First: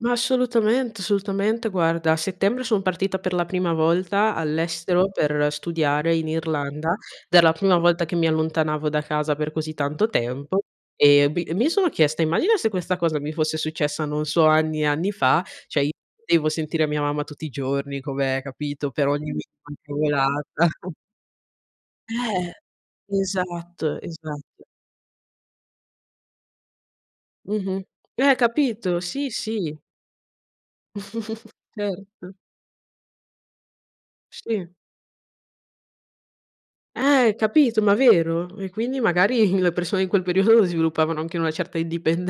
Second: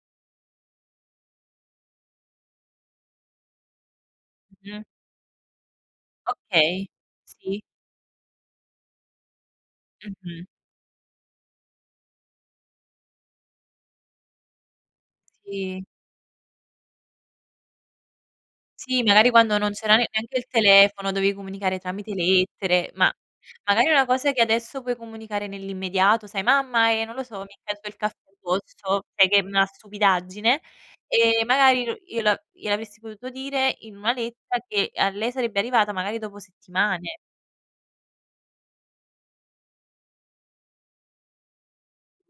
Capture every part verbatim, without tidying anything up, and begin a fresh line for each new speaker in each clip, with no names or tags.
Ma assolutament solutamente. Guarda, a settembre son partita per la prima volta
Mh-mh.
all'estero per studiare in
Okay,
Irlanda, ed era la
sì.
prima volta che mi allontanavo da casa per così tanto
Mh-mh.
tempo e bi mi sono chiesta: "Immagina se questa cosa mi fosse successa non so anni e anni fa," ceh,
Sì.
io non potevo sentire mia mamma tutti i giorni come capito,
Sì,
per ogni
magari quando non
minima
c'era ne neanche il
cavolata.
telefono dovevi comunicare tramite
Eh.
lettere, ma magari
Esatto,
una cosa che
esatto.
adesso puoi comunicare nell'immediato, sai: "Mamma, ehm, non lo so, mi è
Mh-mh.
caduto il caffè.
Eh, Capito?
Posso" Sai
Sì,
che è una
sì.
stupidaggine e magari lo
Certo.
glie glielo avresti potuto dire in una lettera
Sì.
che a lei sarebbe arrivata magari dopo settimane.
Eh capito, ma vero. E quindi magari le persone in quel periodo sviluppavano anche una certa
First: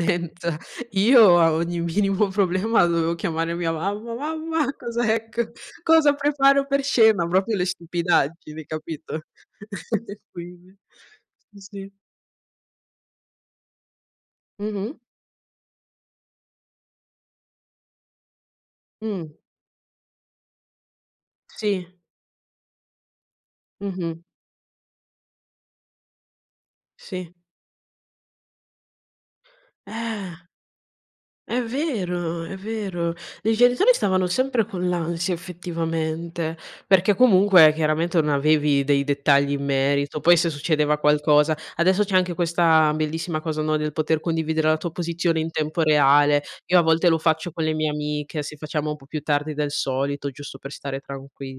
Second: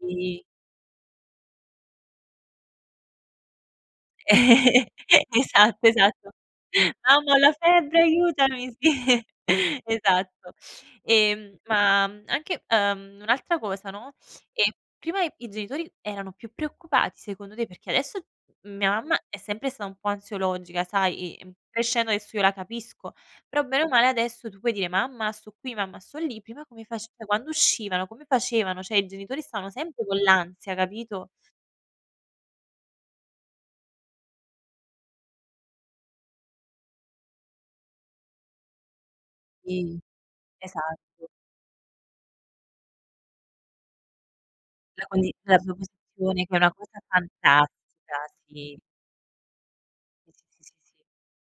Sì.
Io a ogni minimo problema dovevo chiamare mia mamma. "Mamma." "Cos'è q
Esatto
cosa
esatto.
preparo per cena?"
"Mamma ho la
propio, le
febbre,
stupidaggini,
aiutami."
capito.
sì.
E
Esatto.
quindi
Ehm,
sì, sì.
ma, mhmm, anche ehm, un'altra cosa, no, ehm
Mh-mh.
prima i genitori erano più preoccupati secondo te, perché adesso mia mamma
Mh.
è sempre stata un po' ansiologica, sai. Ehm,
Sì.
crescendo adesso io la capisco, però bene o male
Mh-mh.
adesso tu puoi dire: "Mamma sto qui, mamma sto lì." Prima come face
Sì.
quando uscivano, come facevano? ceh, i genitori stavano sempre con
Eh.
l'ansia, capito?
È vero, è vero. I genitori stavano sempre con l'ansia effettivamente, perché comunque chiaramente non avevi dei dettagli in
Sì.
merito, poi se succedeva
Esatto.
qualcosa adesso c'è anche questa bellissima cosa, no, del poter condividere la tua
La condi
posizione in
della tua
tempo reale.
posizione che è una
Io a
cosa
volte lo faccio con le mie
fantastica,
amiche, se
sì.
facciamo un po' più tardi del solito
Sì,
giusto
sì,
per
sì,
stare
sì.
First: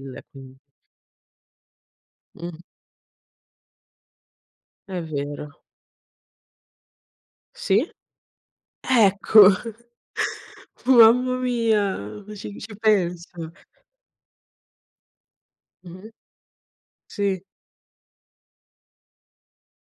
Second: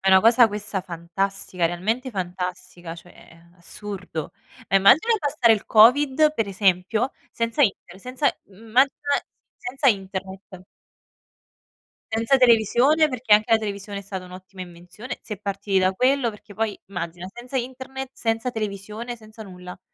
È una cosa
quin
questa fantastica, realmente
Mh.
fantastica, cioè assurdo.
È
Immagina passare
vero.
il covid, per esempio, senza
Sì?
Internet, senza mhmm, immagina
Ecco,
senza Internet
mamma mia,
senza
ci ci
televisione. Perché
penso.
anche la televisione è stata un'ottima invenzione, si è partiti da
Mh-mh,
quello. Perché poi immagina,
sì.
senza internet, senza televisione, senza nulla.